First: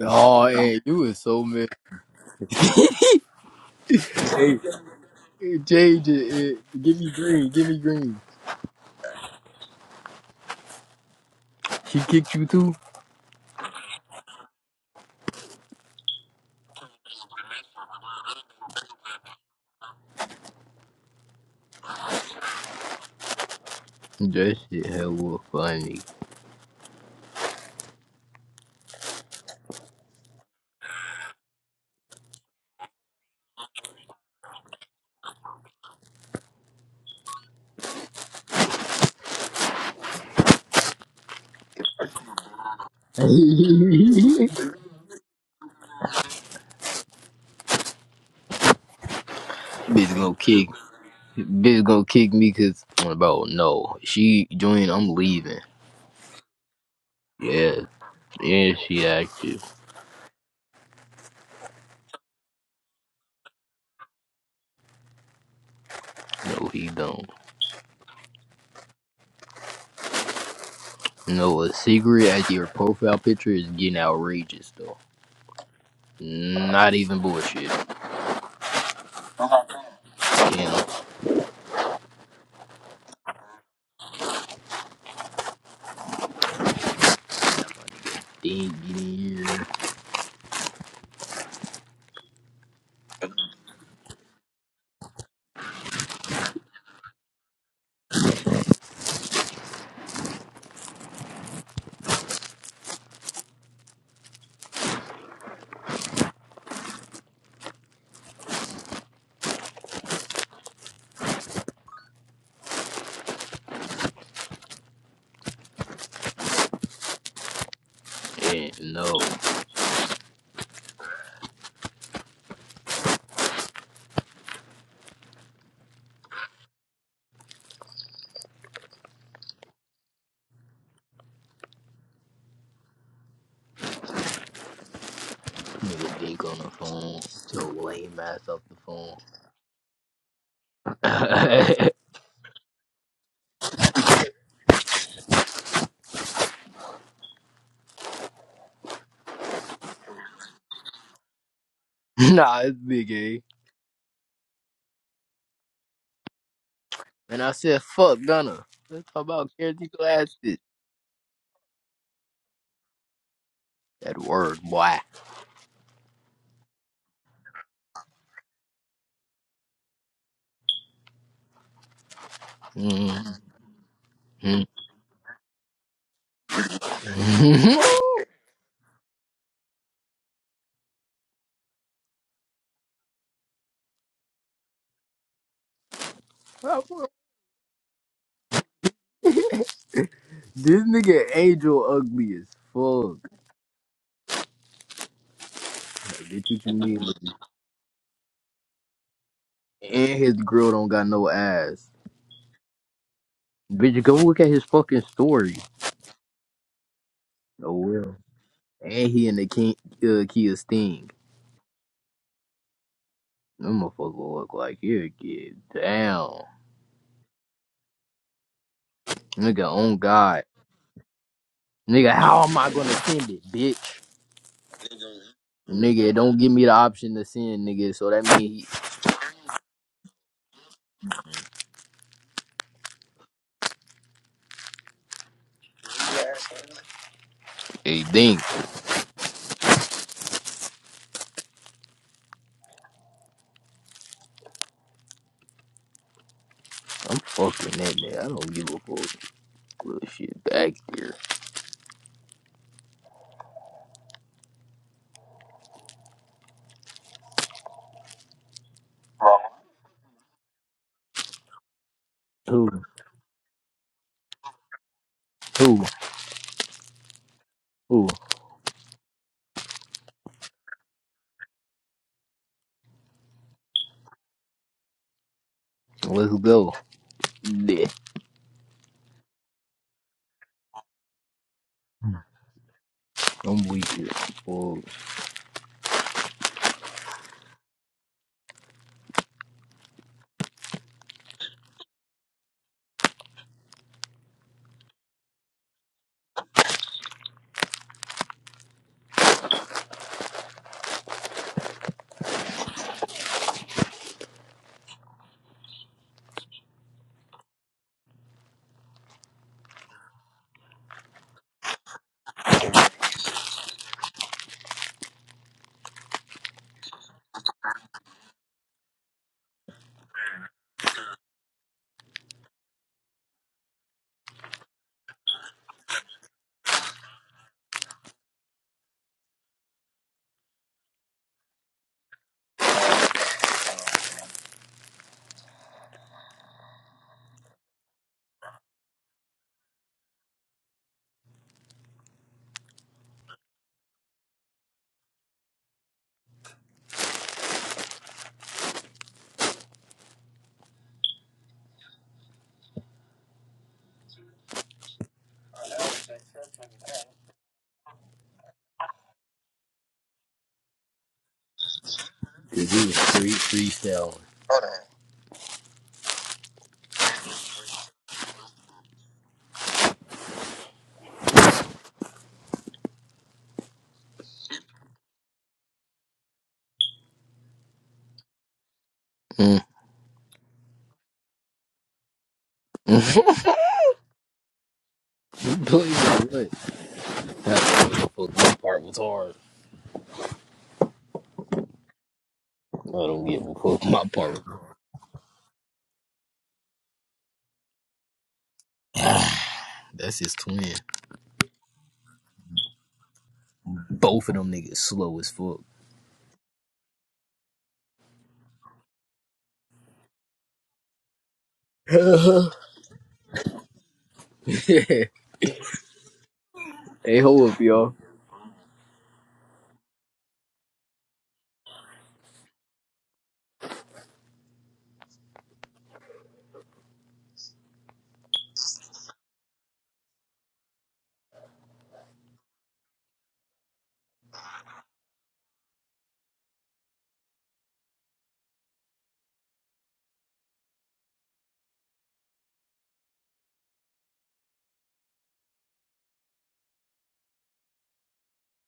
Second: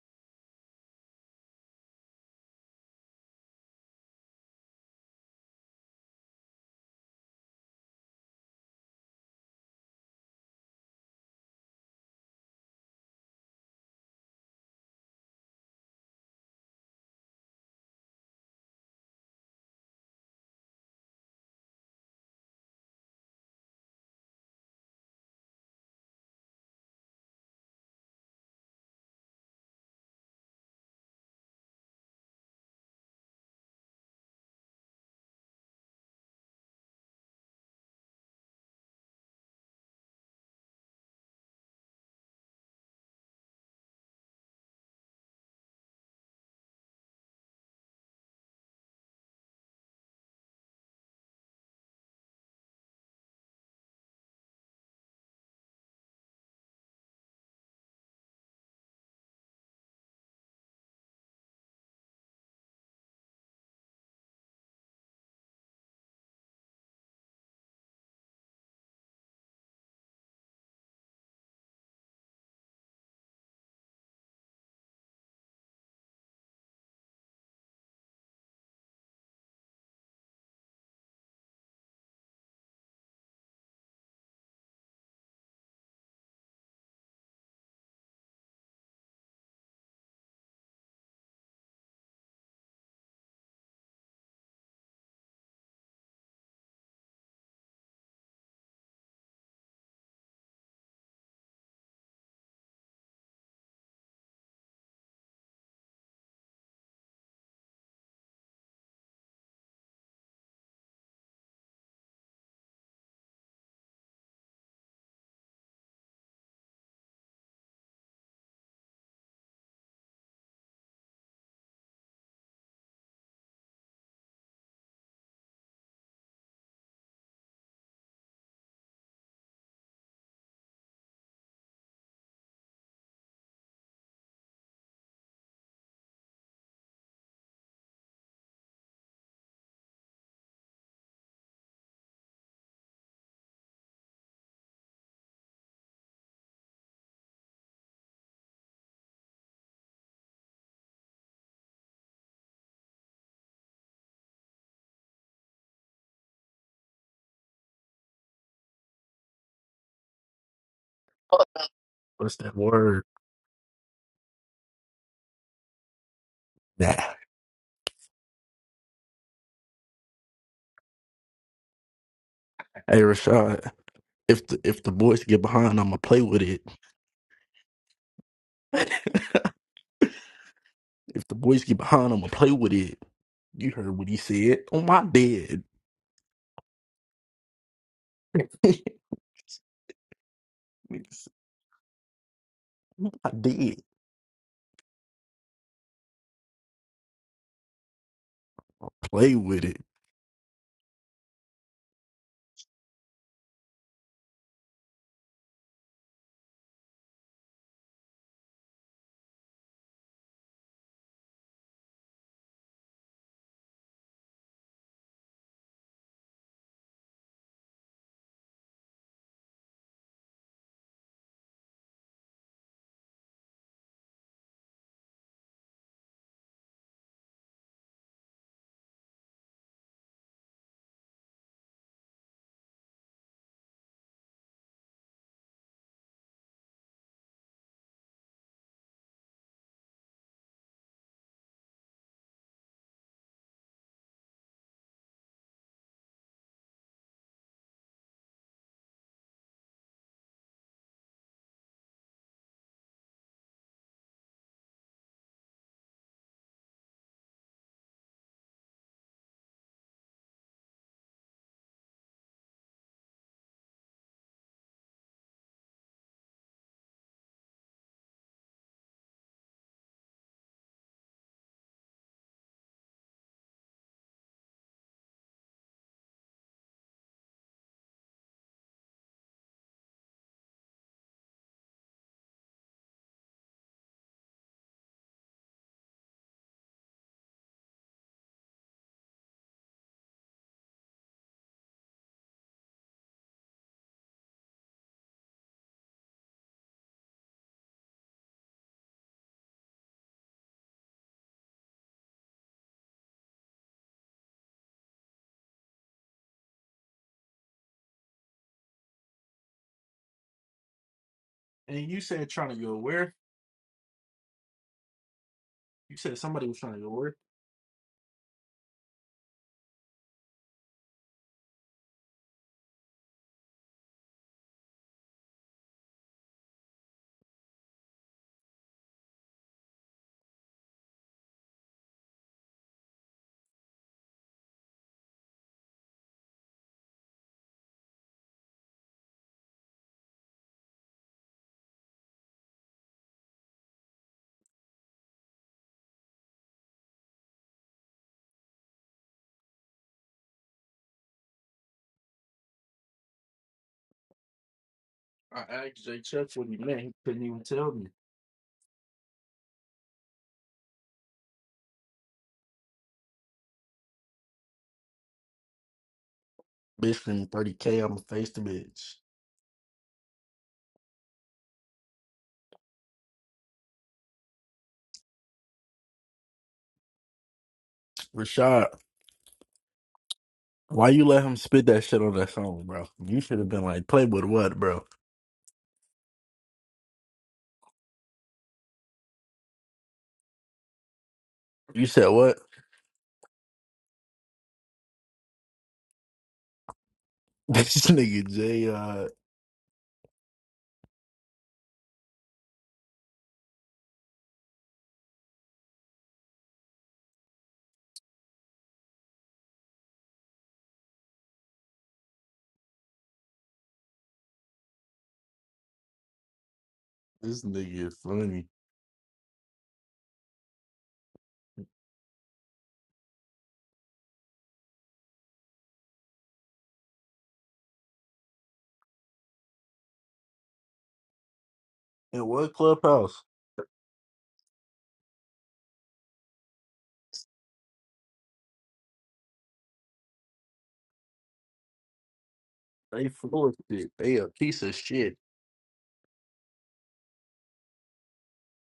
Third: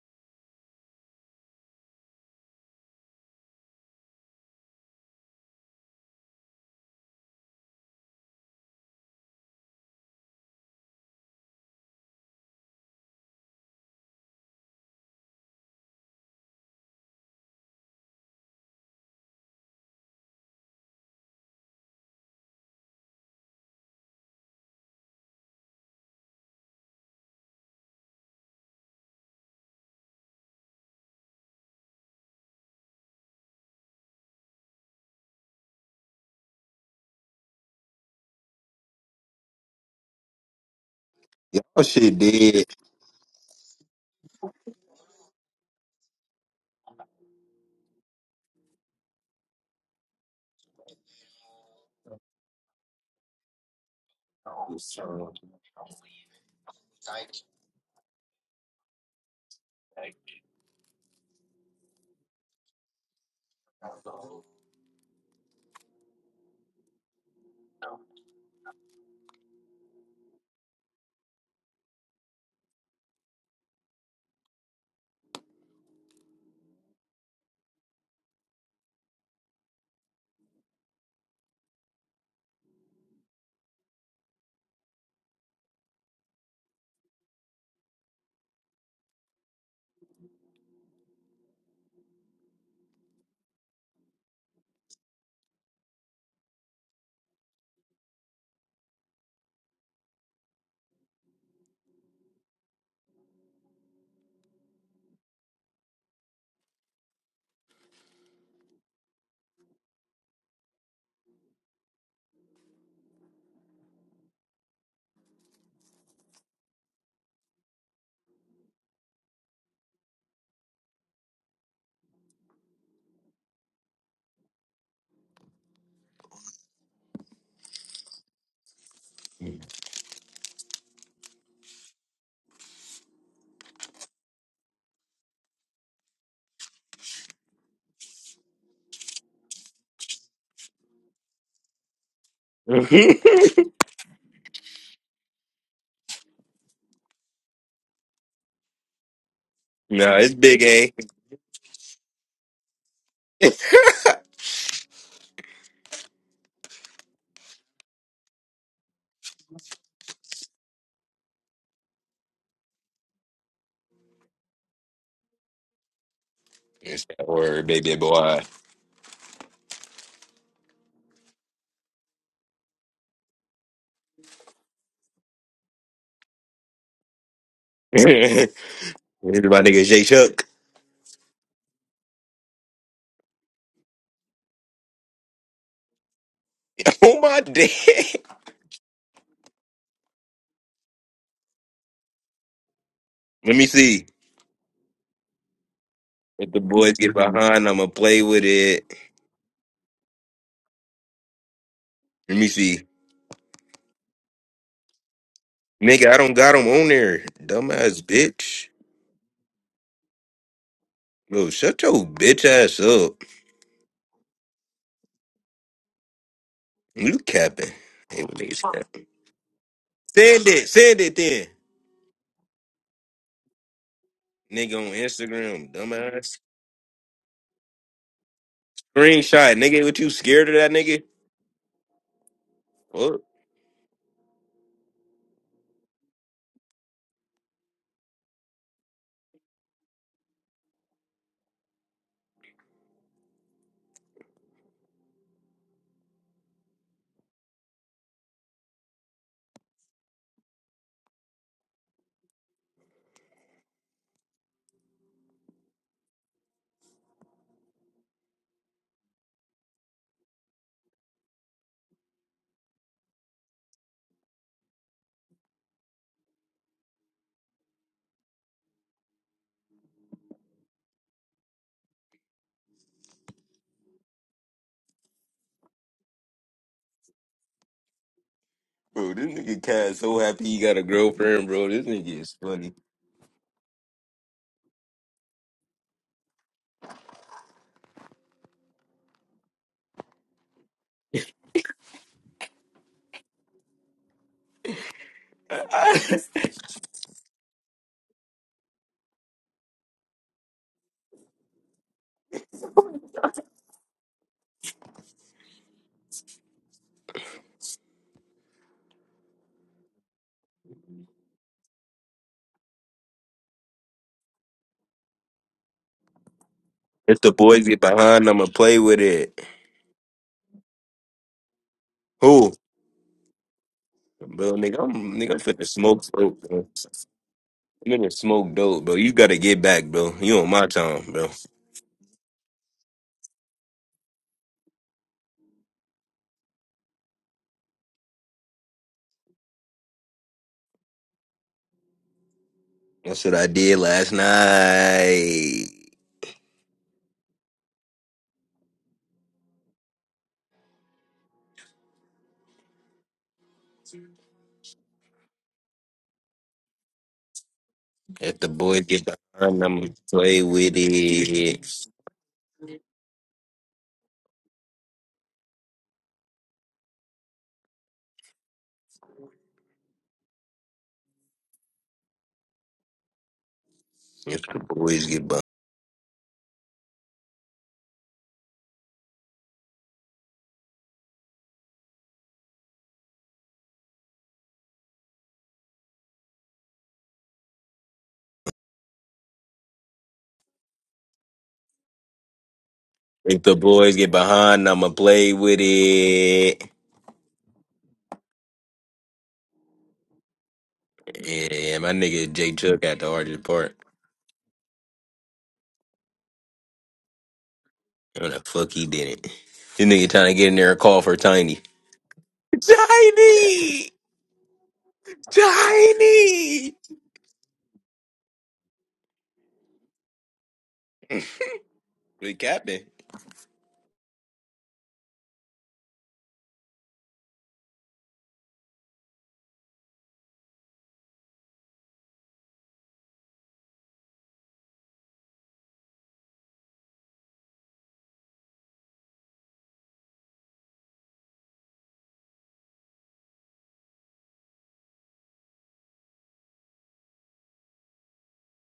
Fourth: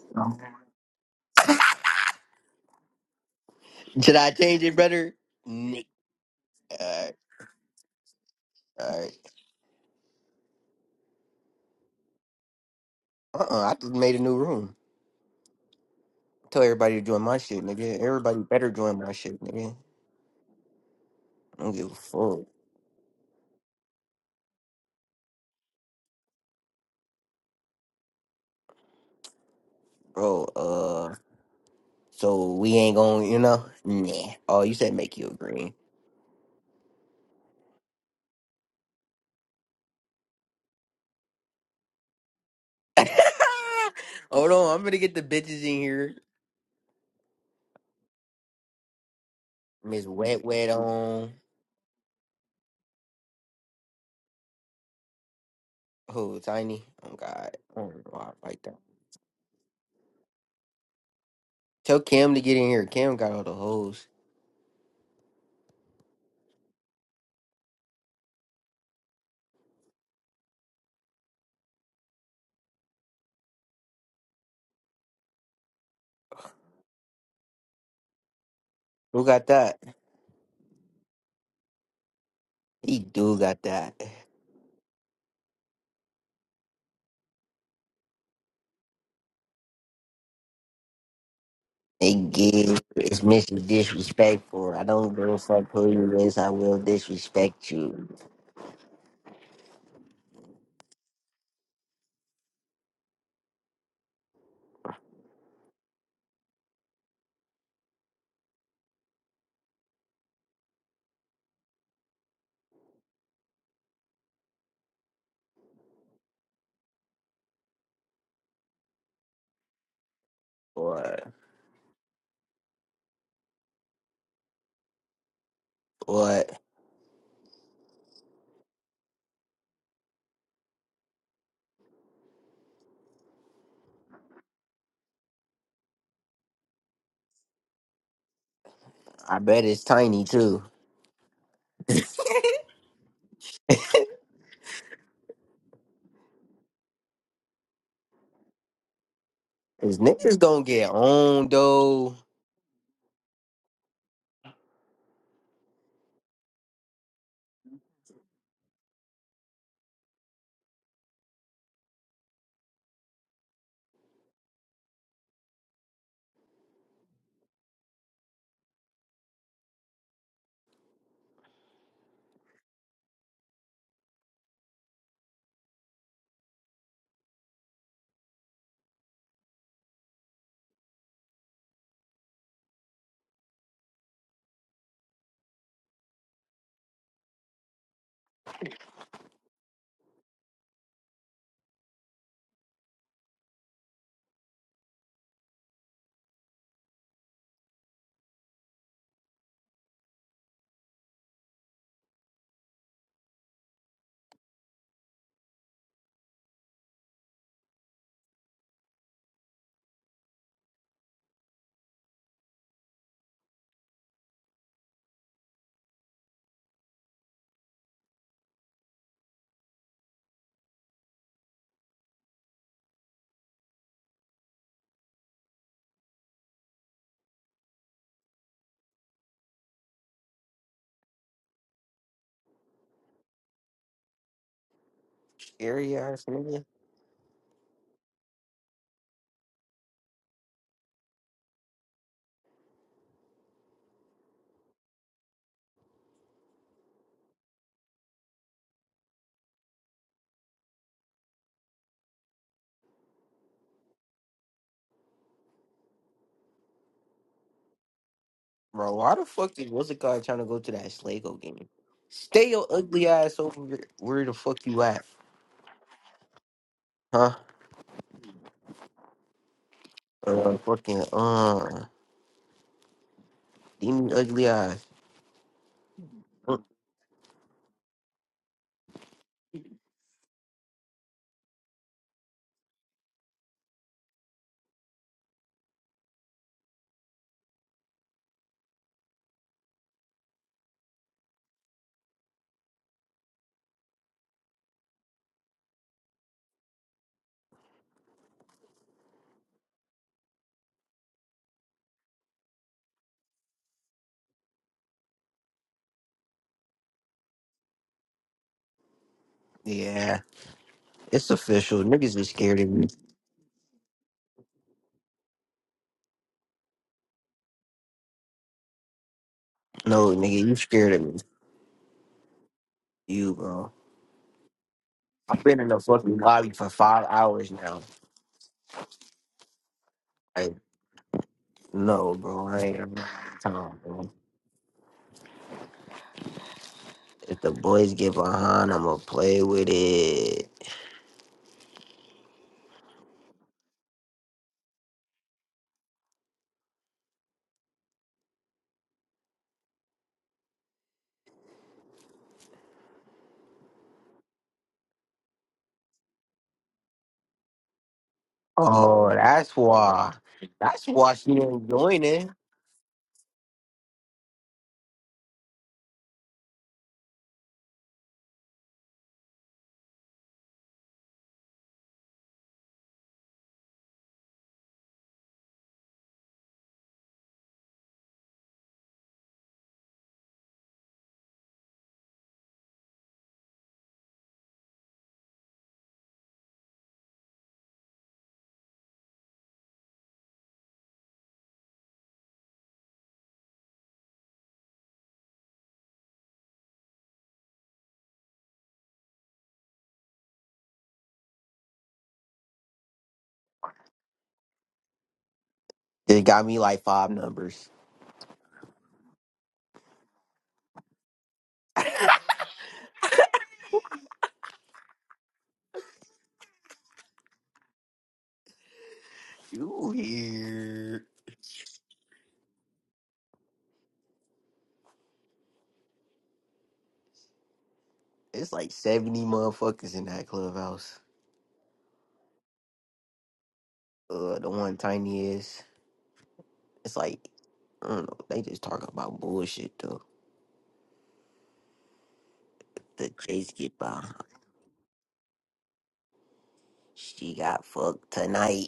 Oh, hey, you is so mad. Should I Hey, change it, brother? hey, Nick. change it. eh, give me Alright, green. Give me green. alright. She kicked you too. Uh-uh, I just made a new room. Tell everybody to join my shit, nigga. Everybody better join my shit, nigga. I don't give a fuck, That shit hella funny. bro. Uh, so we ain't gonna, you know? Nah. Oh, you said make you a green. Y'all shit dead. Hold bitch on, I'm gonna get the bitches in here. Miss gonna Wet kick. Wet on. Bitch gonna kick me cause bro, no. She joined. I'm leaving. Who, Tiny? Oh, God. Yeah, I don't know why I like yeah. that. She active. Tell Cam to get in here. Cam got all the hoes. No, he don't. No, a secret at your profile picture is getting outrageous though. Not even bullshit. Who got that? Damn, He do got that. they ain't getting here. They give it's Mr. Disrespectful. I don't give a fuck who you is, I will disrespect you. Yeah, no. Or or Nigga dick on the phone. so lame ass off the phone. I bet it's tiny too. nah, Is it's niggas big, gonna get eh? on though? nah, it's big A. And I said, fuck Gunna. Let's talk about Caretaker ass shit. What's that word? That word, boy. Nah. It's that word, baby boy. Hey Mhm. Rashad, if the this if the boys get behind, I'ma play with it. Here's my nigga Jay if Chuck. the boys get behind, I'ma play with it. You heard what he said. On my dead. Oh my day. nigga Angel ugly as fuck. I Let me did. see. Like, bitch, If you the can boys mean. get behind, I'ma play with it. Play with it. And his girl don't got no ass. Let me see. Bitch, go look at his fucking story. Nigga, I don't got him on there. Oh Dumbass well. bitch. And he in the King, uh, Kia Sting. Bro, shut your bitch ass up. Them motherfucker look like you get down. You capping. Hey, what niggas capping? Nigga, on God. Send it. Send it then. Nigga, how am I gonna send it, bitch? Nigga on Instagram. Nigga, it don't Dumbass. give me the option to send, nigga, so that mean he, Screenshot. Nigga, what you scared of that nigga? Fuck. Scary ass nigga. he think. I'm fucking that nigga. I don't give a fuck. Little shit back there. Bro, why the fuck is what's the guy trying to go to that Slago game? Stay your Who? ugly ass over here. where the fuck you at? Who? Huh? Who? Uh, fucking uh demon ugly eyes. Let's Mm, go. Yeah. Bro, this nigga Cat so happy he got a girlfriend, bro. This nigga is funny. I'm weak as fuck. Yeah. It's official. And you Niggas said is trying to scared of go me. where? You said somebody was trying to go where? if the boys get behind, I'ma play with it. No, nigga, you scared of me. Who? you, bro. Bro, nigga, I'm nigga, I'm I've been finna in the smoke fucking dope, lobby bro. for five hours now. I'm finna smoke dope, bro. You gotta get back, bro. You on Like, my time, bro. no, bro, I ain't running time, bro. If the boys get behind, I'ma play with it. That's what I did last night. I asked Jay Chuck what he meant. He couldn't even tell me. If the boys get Oh, that's behind, I'ma why. play with That's why she it. ain't joining. Cause he was free freestyling. Bitch from 30K, I'ma face the bitch. If the boys get behind. Rashad, Mm. why you let him spit that shit on that song, bro? mm. You should have been like, play with what, bro? Play that what? I don't give a fuck. My part was hard. You said what? I don't give If a the fuck. boys My get part behind, I'ma play with it. This nigga Jay, uh, was That's his twin. Yeah, my nigga Jay Chuck at the hardest part. Both of them niggas slow as fuck. They got me like five numbers. No, the fuck he didn't. This nigga trying to get in there and call for Tiny. Tiny! Yeah. Tiny! hey, this hold up, nigga y'all. is funny. You here? The captain. It's like seventy motherfuckers in that clubhouse. And what clubhouse? Uh, the one tiny is. It's like I don't know. They just talking about bullshit though. They The full Jays of get shit. behind. They a piece of shit. She got fucked tonight.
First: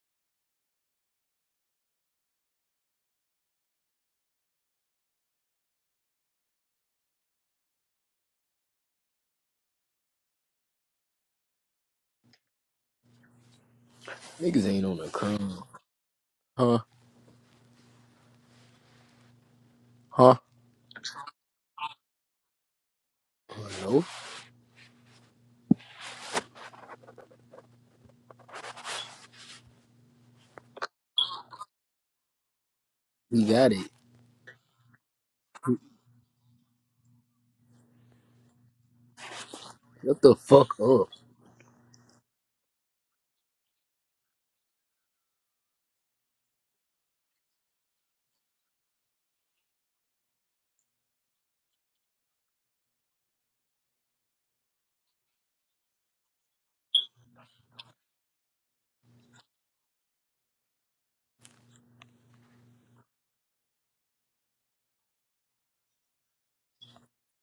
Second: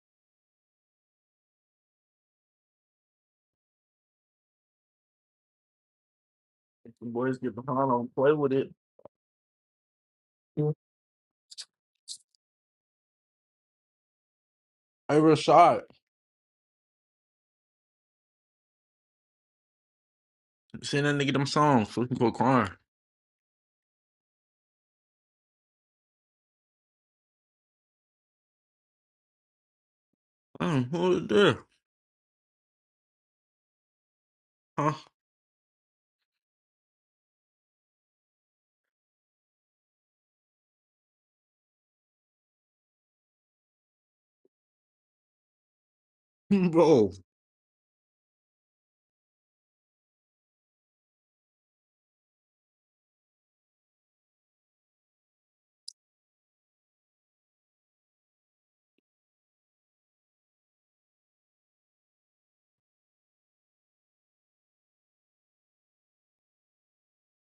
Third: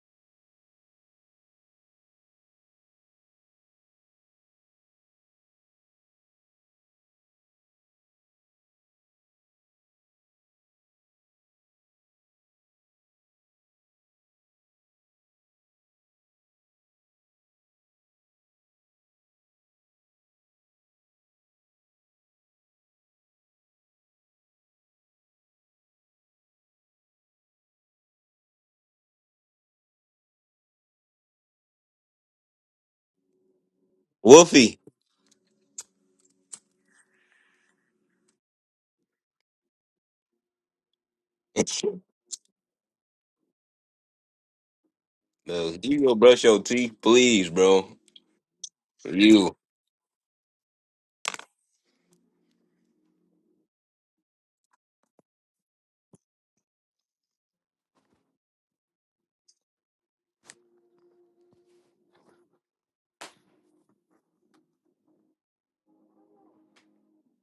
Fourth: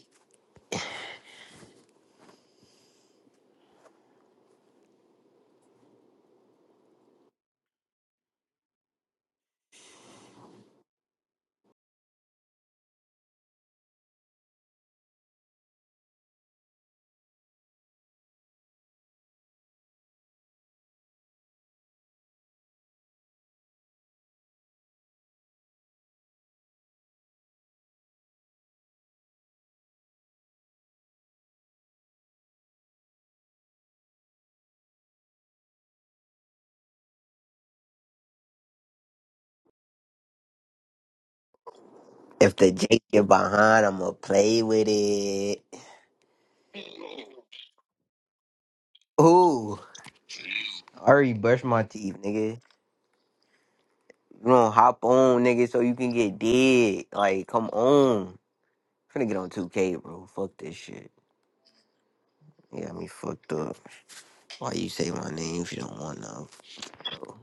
If the boys get behind on play with it. Hey, Niggas ain't on the crown. Rashad, Huh? Huh? send that nigga them songs so he can go crying. No, Oh, what is that? we got it. Wolfie. Huh? Shut the fuck up? If the Jake get behind, I'ma play with it. No, you go brush your teeth, Bro, please, bro. You. Ooh, I already brushed my teeth, nigga. You don't hop on, nigga, so you can get dead. Like, come on. finna get on 2K, bro. Fuck this shit. You got me fucked up. Why you say my name if you don't want none, bro?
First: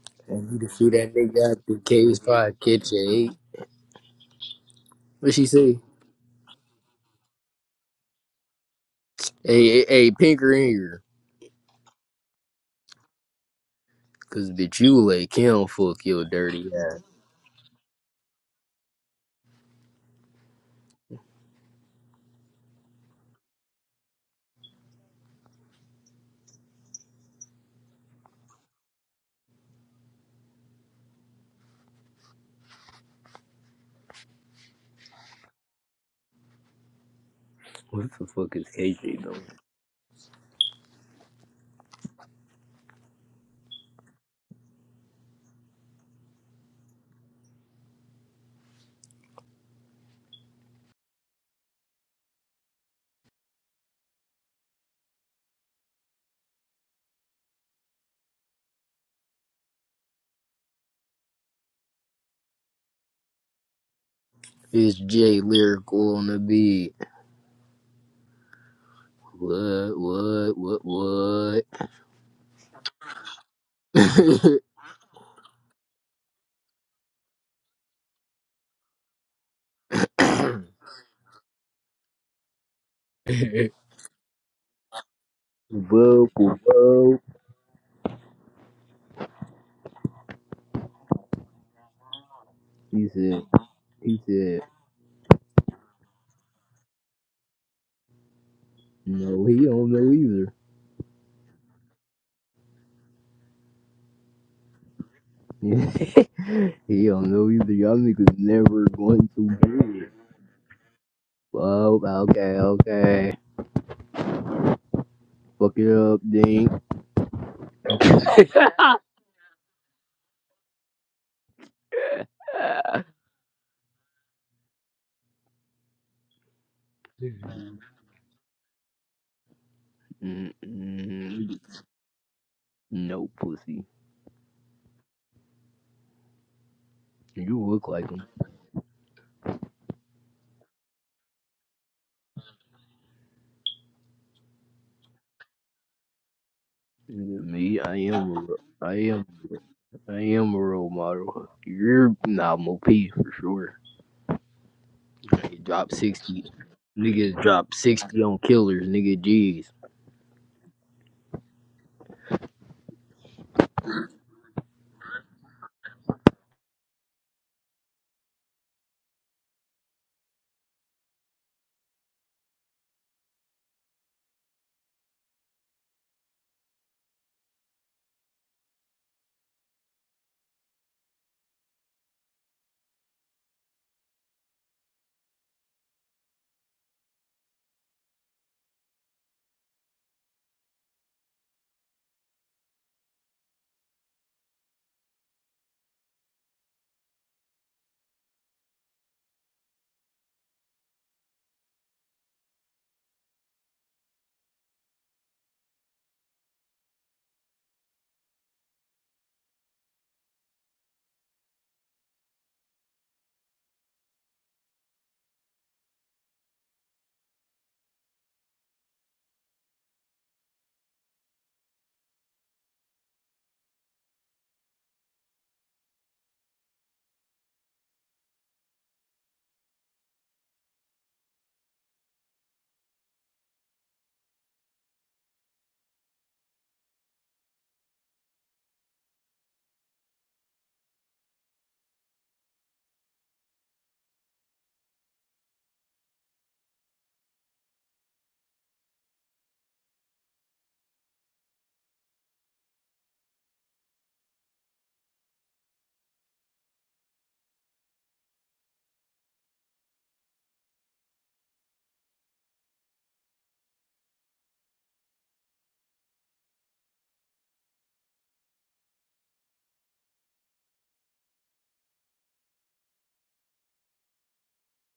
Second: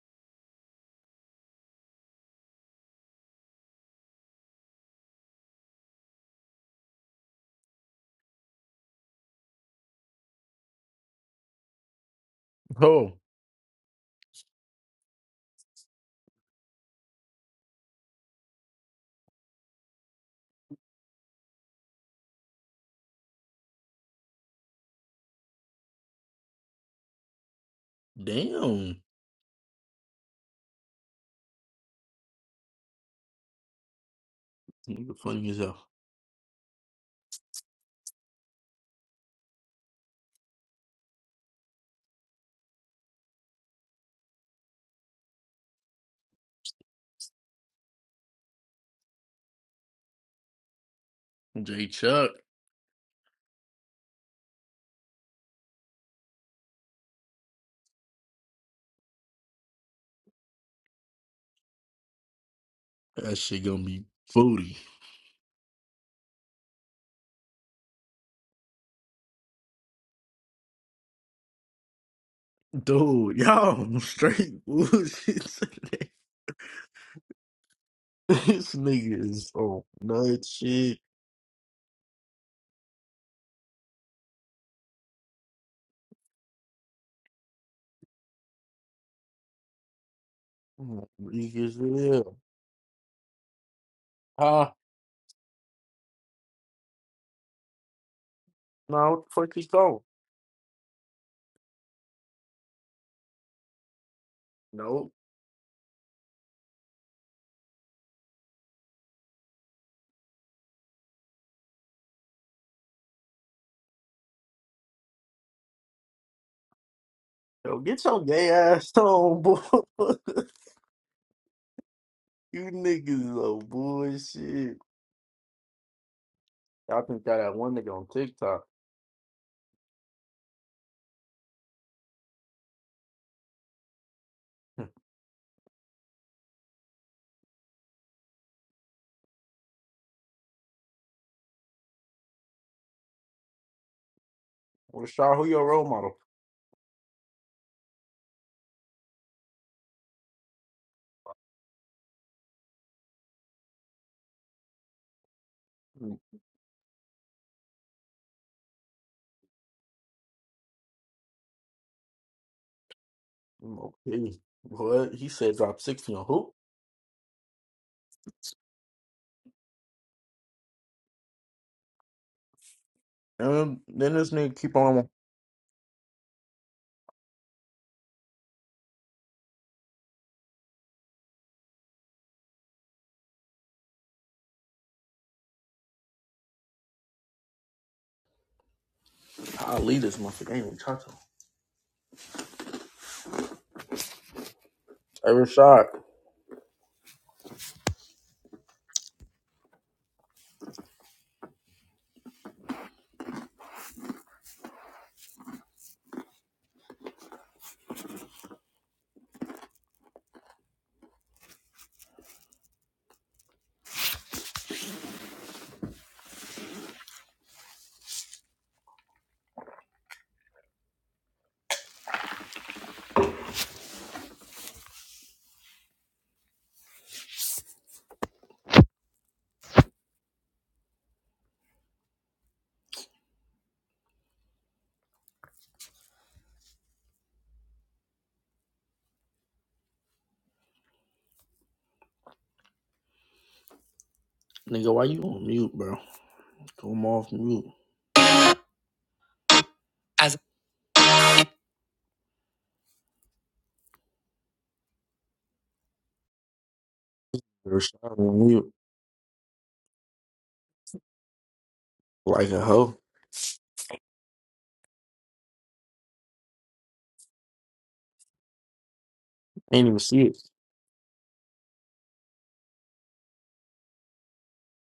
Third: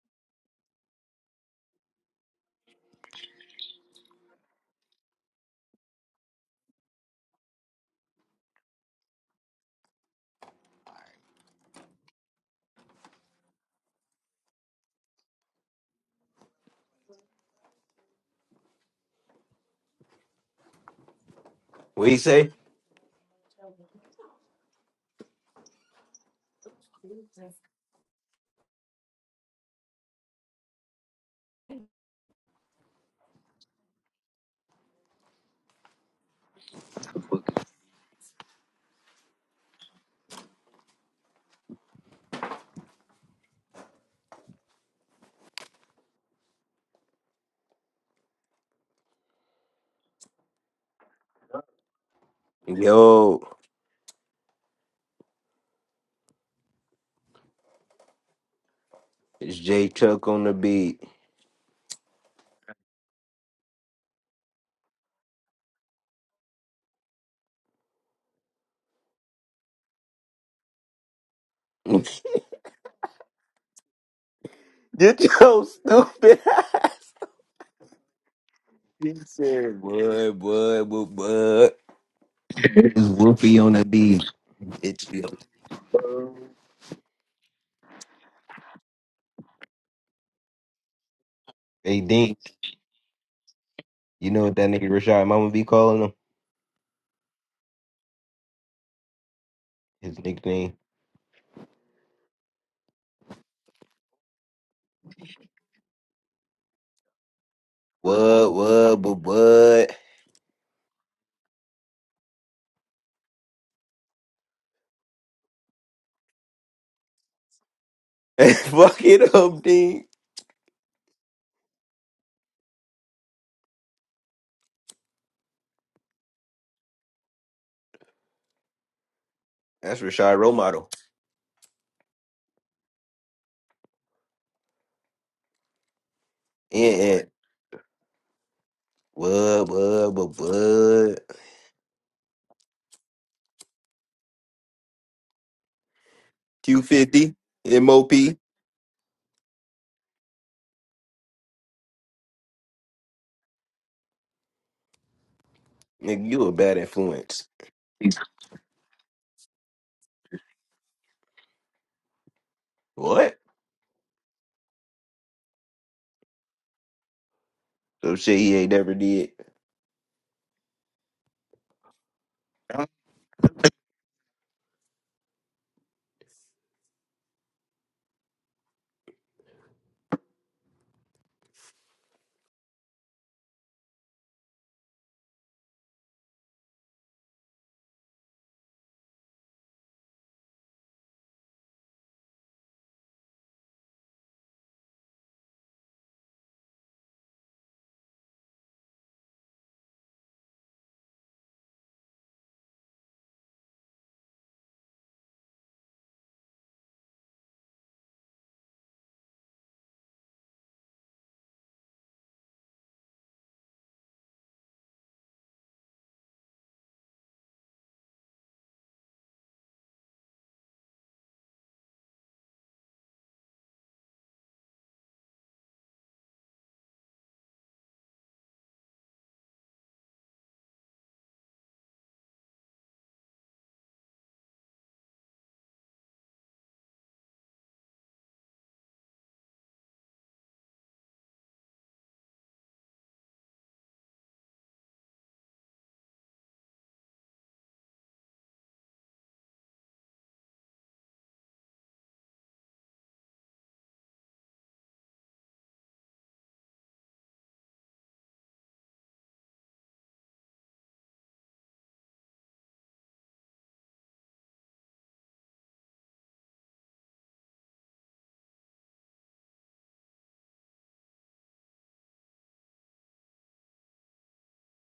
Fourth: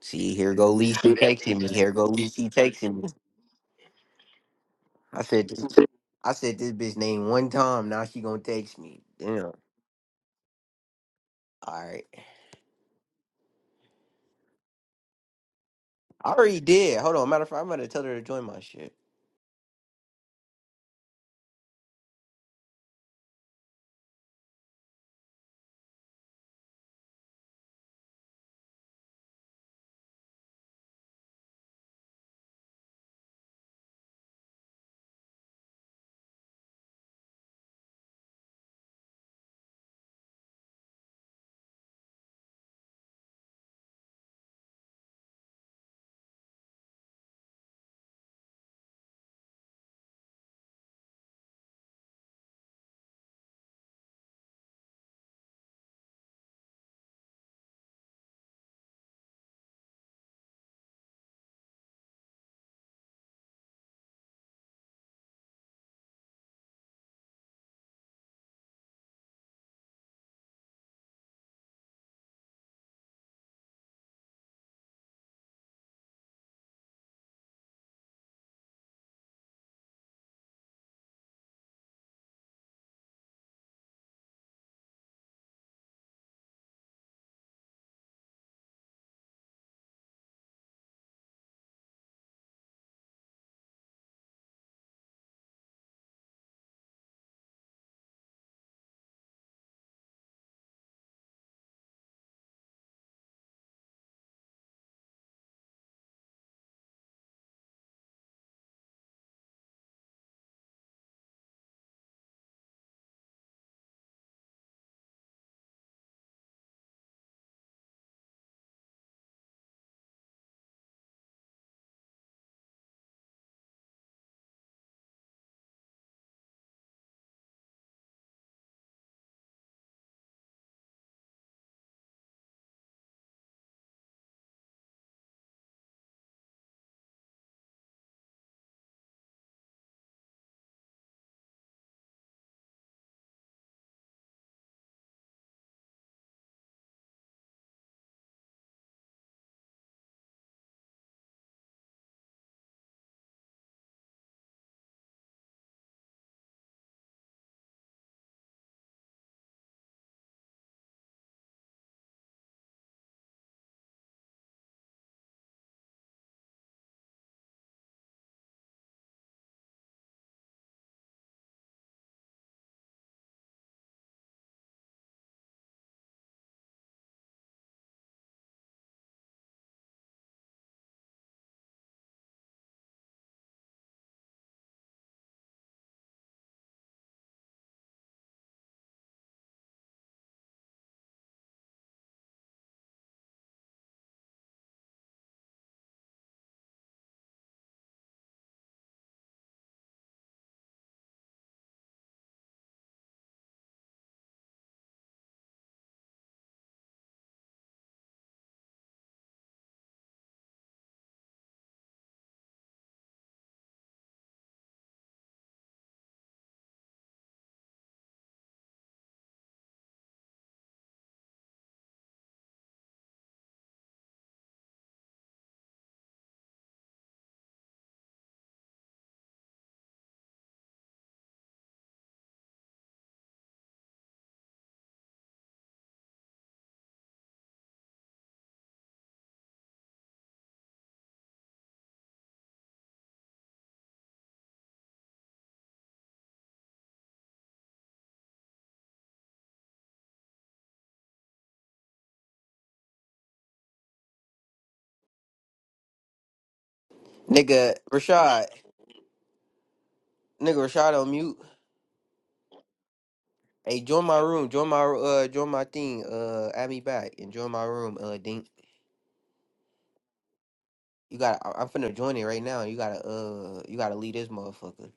See, And here you to go see that Lisi nigga out texting me. the Here go K's Lisi five kitchen? texting me. a I What she said this. say? I said this bitch name one time. Now she gonna text me. Damn. All Hey, hey, hey, pinker in here. right. bro, Cause bitch, you like him fuck your I already dirty did. ass. Hold on. Matter of fact, I'm gonna tell her to join my shit. What you say? damn. Nigga funny as hell. What the fuck is KJ doing? Jay Chuck, Yo, it's J Chuck on the beat. that shit gonna be booty. It's J lyrical on the beat. What? What? What? Dude, y'all straight Get bullshit your today. stupid. This He nigga is said, so boy, nuts boy, boy, boy. it's Wolfie What? on the beat. It's yo. Whoa, whoa, Weak as Hey hell. Dink, He said, he you know what said, that Huh? nigga Rashad Mama be calling him? No, what the no, fuck you he don't going? know His either. nickname. Nope. he don't know either. Y'all niggas What, never what, but going to what? do it. Well, okay, okay. Fuck it up, Dink. Yo, get your gay ass Fuck it on, boy. up, Dean. you niggas are bullshit. I think I that one nigga on TikTok. That's Rashad Role Model. Mm-mm. No pussy. And, and You look like him. what, what, but what? Well, Shaw, who your role model? Q50, Me, I MOP. am a, ro- I am, I am a role model. You're not OP for sure. Nigga dropped Mm, Nigga, you sixty. a bad Niggas influence. drop sixty on killers. Nigga, jeez. What? mm, Okay. What? He said drop 60 on who? So shit he ain't never did. And then this nigga keep on. I'll leave this motherfucker. I ain't even talking. Hey, Rashad. Nigga, why you on mute, bro? Come off mute. Nigga Rashad Rashad, on mute. nigga Rashad on mute. Like a hoe. Hey, join my room. Join my uh, join my thing. Uh, add me back and join my room. Uh, Dink, Ain't even see it. you got. to I'm finna join it right now. You gotta uh, you gotta leave this motherfucker.